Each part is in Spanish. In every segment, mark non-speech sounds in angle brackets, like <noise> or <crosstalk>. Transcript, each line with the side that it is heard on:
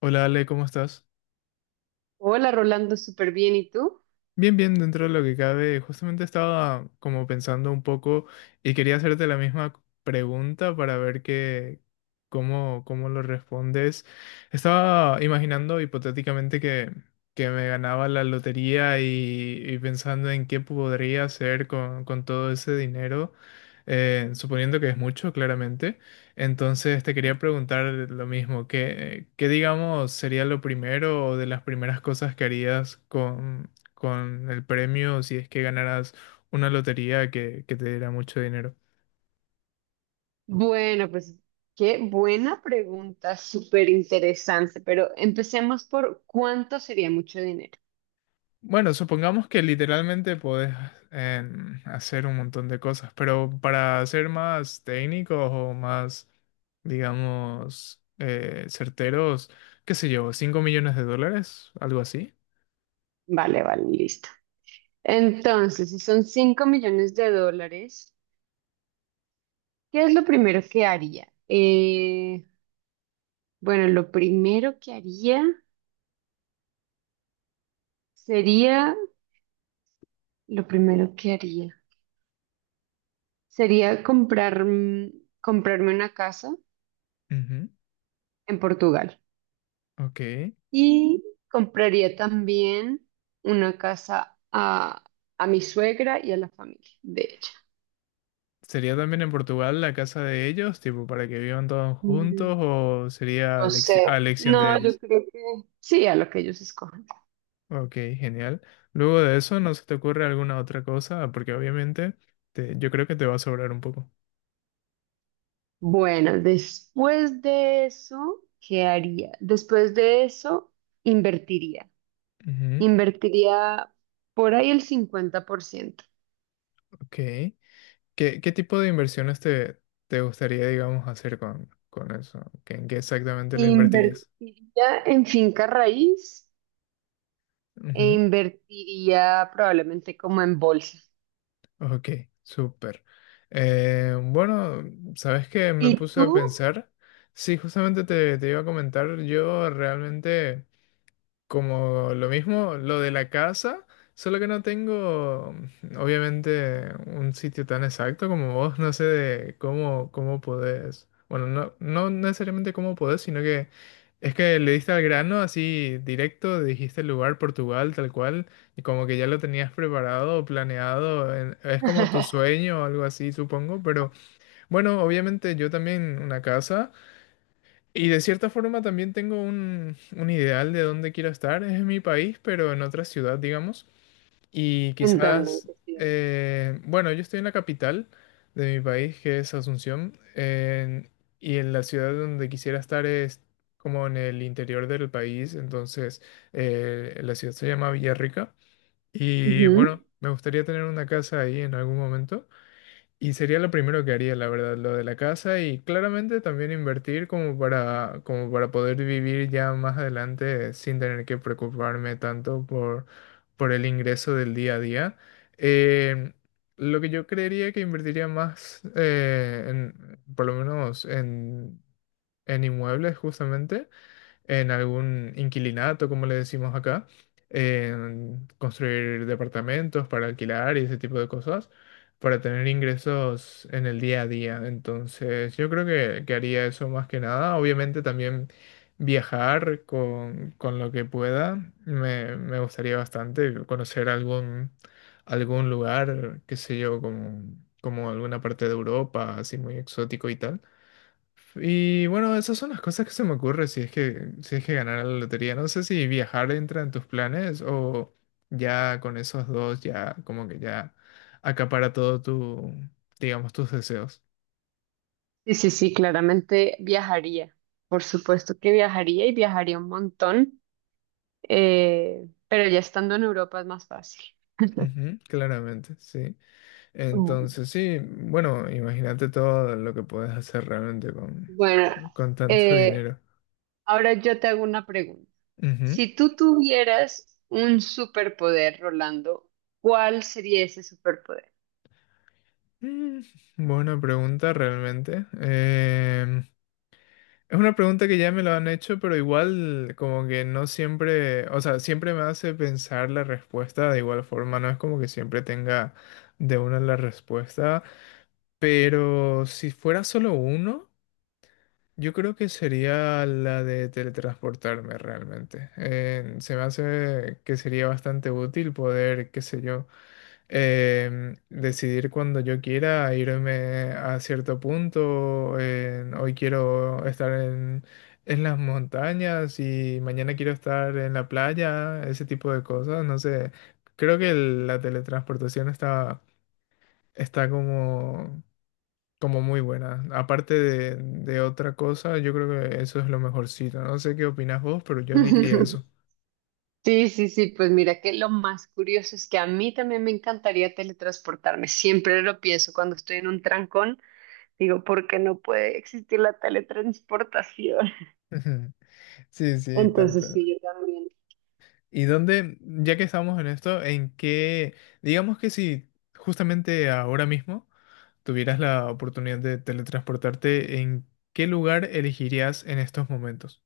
left: Hola Ale, ¿cómo estás?
right: Hola Rolando, súper bien. ¿Y tú?
left: Bien, bien, dentro de lo que cabe, justamente estaba como pensando un poco y quería hacerte la misma pregunta para ver cómo lo respondes. Estaba imaginando hipotéticamente que me ganaba la lotería y pensando en qué podría hacer con todo ese dinero, suponiendo que es mucho, claramente. Entonces te quería preguntar lo mismo, ¿qué digamos sería lo primero o de las primeras cosas que harías con el premio si es que ganaras una lotería que te diera mucho dinero?
right: Bueno, pues qué buena pregunta, súper interesante, pero empecemos por cuánto sería mucho dinero.
left: Bueno, supongamos que literalmente podés hacer un montón de cosas, pero para ser más técnicos o más, digamos, certeros, qué sé yo, 5 millones de dólares, algo así.
right: Vale, vale, listo. Entonces, si son $5 millones, ¿qué es lo primero que haría? Bueno, lo primero que haría sería, lo primero que haría sería comprar, comprarme una casa
left: Ujú,
right: en Portugal.
left: ok.
right: Y compraría también una casa a mi suegra y a la familia de ella.
left: ¿Sería también en Portugal la casa de ellos, tipo, para que vivan todos juntos
right: Mm,
left: o sería
right: no sé.
left: a elección de
right: No, yo
left: ellos?
right: creo que sí, a lo que ellos escojan.
left: Ok, genial. Luego de eso, ¿no se te ocurre alguna otra cosa? Porque obviamente yo creo que te va a sobrar un poco.
right: Bueno, después de eso, ¿qué haría? Después de eso, invertiría.
left: Ujú,
right: Invertiría por ahí el 50%.
left: ok. ¿Qué tipo de inversiones te gustaría, digamos, hacer con eso? En qué exactamente lo invertirías?
right: Invertiría en finca raíz e invertiría probablemente como en bolsa.
left: Ujú, ok, súper. Bueno, ¿sabes qué? Me
right: ¿Y
left: puse a
right: tú?
left: pensar. Sí, justamente te iba a comentar, yo realmente... Como lo mismo, lo de la casa, solo que no tengo, obviamente, un sitio tan exacto como vos, no sé de cómo podés, bueno, no necesariamente cómo podés, sino que es que le diste al grano así directo, dijiste el lugar, Portugal, tal cual, y como que ya lo tenías preparado, planeado, es como tu
right: <laughs>
left: sueño o algo así, supongo, pero bueno, obviamente yo también una casa. Y de cierta forma también tengo un ideal de dónde quiero estar. Es en mi país, pero en otra ciudad, digamos. Y
right: Entienden
left: quizás,
right: que sí.
left: bueno, yo estoy en la capital de mi país, que es Asunción, y en la ciudad donde quisiera estar es como en el interior del país. Entonces, la ciudad se llama Villarrica. Y
right: Ujú.
left: bueno, me gustaría tener una casa ahí en algún momento. Y sería lo primero que haría, la verdad, lo de la casa y claramente también invertir como para, como para poder vivir ya más adelante sin tener que preocuparme tanto por el ingreso del día a día. Eh, lo que yo creería que invertiría más, por lo menos en inmuebles justamente, en algún inquilinato, como le decimos acá, en construir departamentos para alquilar y ese tipo de cosas, para tener ingresos en el día a día. Entonces, yo creo que haría eso más que nada. Obviamente también viajar con lo que pueda, me gustaría bastante conocer algún, algún lugar, qué sé yo, como, como alguna parte de Europa, así muy exótico y tal. Y bueno, esas son las cosas que se me ocurre si es si es que ganara la lotería. No sé si viajar entra en tus planes o ya con esos dos ya como que ya acapara todo tu, digamos, tus deseos.
right: Sí, sí, sí, claramente viajaría. Por supuesto que viajaría y viajaría un montón, pero ya estando en Europa es más fácil.
left: Ujú, claramente, sí.
right: Mm.
left: Entonces, sí, bueno, imagínate todo lo que puedes hacer realmente
right: Bueno,
left: con tanto <laughs>
right: eh,
left: dinero.
right: ahora yo te hago una pregunta.
left: Ujú.
right: Si tú tuvieras un superpoder, Rolando, ¿cuál sería ese superpoder?
left: Mm, buena pregunta realmente. Es una pregunta que ya me lo han hecho, pero igual como que no siempre, o sea, siempre me hace pensar la respuesta de igual forma, no es como que siempre tenga de una la respuesta, pero si fuera solo uno, yo creo que sería la de teletransportarme realmente. Se me hace que sería bastante útil poder, qué sé yo, decidir cuando yo quiera irme a cierto punto. Hoy quiero estar en las montañas y mañana quiero estar en la playa, ese tipo de cosas. No sé, creo que la teletransportación está, está como, como muy buena. Aparte de otra cosa, yo creo que eso es lo mejorcito. No sé qué opinas vos, pero yo elegiría
right: <laughs>
left: eso.
right: Sí, sí, sí, pues mira que lo más curioso es que a mí también me encantaría teletransportarme. Siempre lo pienso cuando estoy en un trancón. Digo, porque no puede existir la teletransportación. <laughs>
left: <laughs> Sí, sí,
right: Entonces,
left: tanto.
right: sí, yo también.
left: ¿Y dónde, ya que estamos en esto, en qué, digamos que si justamente ahora mismo tuvieras la oportunidad de teletransportarte, en qué lugar elegirías en estos momentos?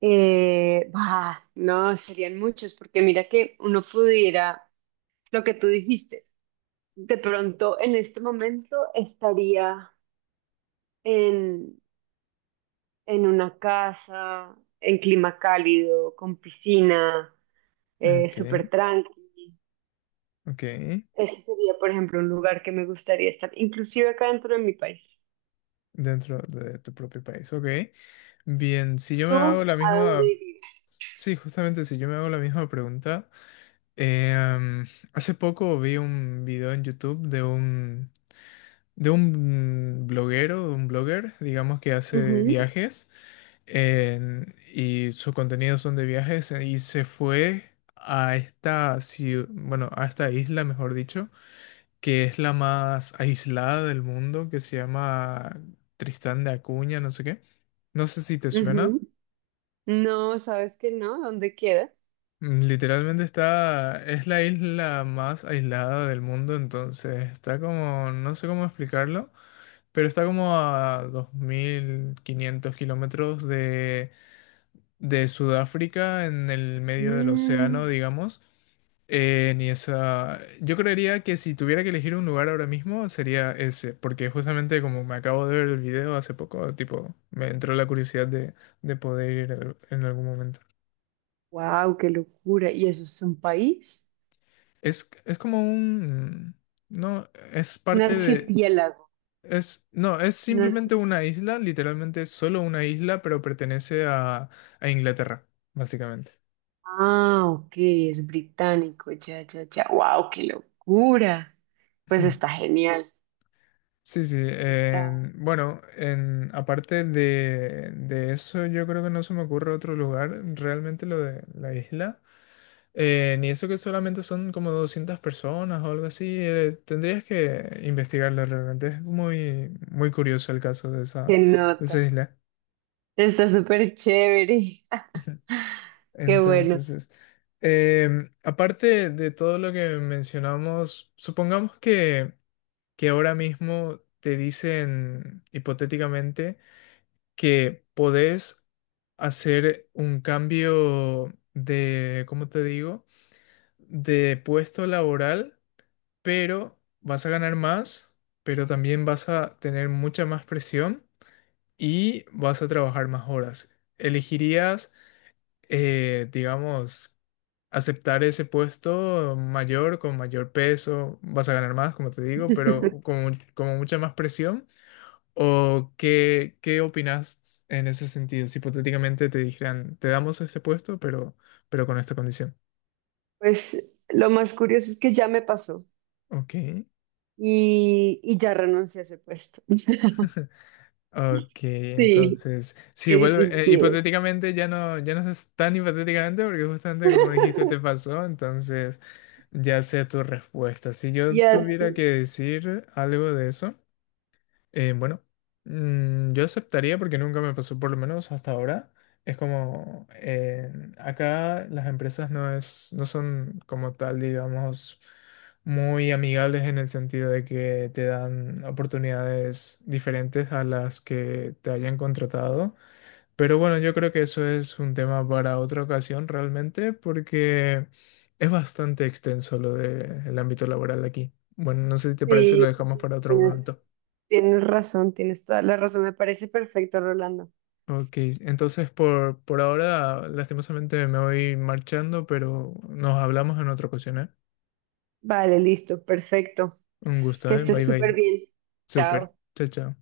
right: Bah, no, serían muchos, porque mira que uno pudiera, lo que tú dijiste, de pronto en este momento estaría en, en una casa, en clima cálido, con piscina,
left: Ok,
right: súper tranqui.
left: ok,
right: Ese sería, por ejemplo, un lugar que me gustaría estar, inclusive acá dentro de mi país.
left: dentro de tu propio país, ok. Bien, si yo me hago
right: ¿Tú
left: la
right: a dónde
left: misma,
right: irías?
left: sí, justamente si yo me hago la misma pregunta, eh, em, hace poco vi un video en YouTube de un bloguero, un blogger, digamos que hace
right: Ujú,
left: viajes. Y sus contenidos son de viajes, y se fue a bueno, a esta isla, mejor dicho, que es la más aislada del mundo, que se llama Tristán de Acuña, no sé qué. No sé si te suena.
right: ujú. No, ¿sabes que no? ¿Dónde queda?
left: Literalmente está, es la isla más aislada del mundo, entonces está como, no sé cómo explicarlo, pero está como a 2.500 kilómetros de Sudáfrica en el medio del océano,
right: Mm,
left: digamos. Ni esa. Yo creería que si tuviera que elegir un lugar ahora mismo sería ese, porque justamente como me acabo de ver el video hace poco, tipo, me entró la curiosidad de poder ir en algún momento.
right: wow, qué locura. ¿Y eso es un país?
left: Es como un... No, es
right: Es un
left: parte de...
right: archipiélago.
left: Es, no, es
right: un archi-
left: simplemente una isla, literalmente solo una isla, pero pertenece a Inglaterra, básicamente.
right: Ah, ok, es británico. Ya, ya, ya. Wow, qué locura. Pues está
left: <laughs>
right: genial.
left: Sí, sí.
right: Está,
left: Bueno, en, aparte de eso, yo creo que no se me ocurre otro lugar, realmente lo de la isla. Ni eso que solamente son como 200 personas o algo así. Tendrías que investigarlo realmente. Es muy, muy curioso el caso
right: qué
left: de esa
right: nota.
left: isla.
right: Está súper chévere.
left: <laughs>
right: <laughs> Qué bueno.
left: Entonces, aparte de todo lo que mencionamos, supongamos que ahora mismo te dicen hipotéticamente que podés hacer un cambio de, ¿cómo te digo? De puesto laboral, pero vas a ganar más, pero también vas a tener mucha más presión y vas a trabajar más horas. ¿Elegirías, digamos, aceptar ese puesto mayor, con mayor peso? Vas a ganar más, como te digo, pero
right: <laughs>
left: con mucha más presión. ¿O qué opinas en ese sentido? Si hipotéticamente te dijeran, te damos ese puesto, pero con esta condición.
right: Pues lo más curioso es que ya me pasó
left: Ok,
right: y ya renuncié a ese puesto. <laughs>
left: ok,
right: Sí,
left: entonces, si
right: sí,
left: vuelve,
right: sí, sí es.
left: hipotéticamente ya ya no es tan hipotéticamente porque justamente como dijiste te
right: <laughs>
left: pasó, entonces ya sé tu respuesta. Si yo
right: Ya,
left: tuviera que
right: sí,
left: decir algo de eso, bueno, yo aceptaría porque nunca me pasó, por lo menos hasta ahora. Es como, acá las empresas no son como tal, digamos, muy amigables en el sentido de que te dan oportunidades diferentes a las que te hayan contratado. Pero bueno, yo creo que eso es un tema para otra ocasión realmente porque es bastante extenso lo del ámbito laboral aquí. Bueno, no sé si te parece, lo
right: sí, sí,
left: dejamos
right: sí,
left: para otro momento.
right: tienes, tienes razón, tienes toda la razón. Me parece perfecto, Rolando.
left: Ok, entonces por ahora lastimosamente me voy marchando, pero nos hablamos en otra ocasión, ¿eh?
right: Vale, listo, perfecto.
left: Un gusto,
right: Que
left: ¿eh?
right: estés
left: Bye
right: súper
left: bye.
right: bien.
left: Súper.
right: Chao.
left: Chao, chao.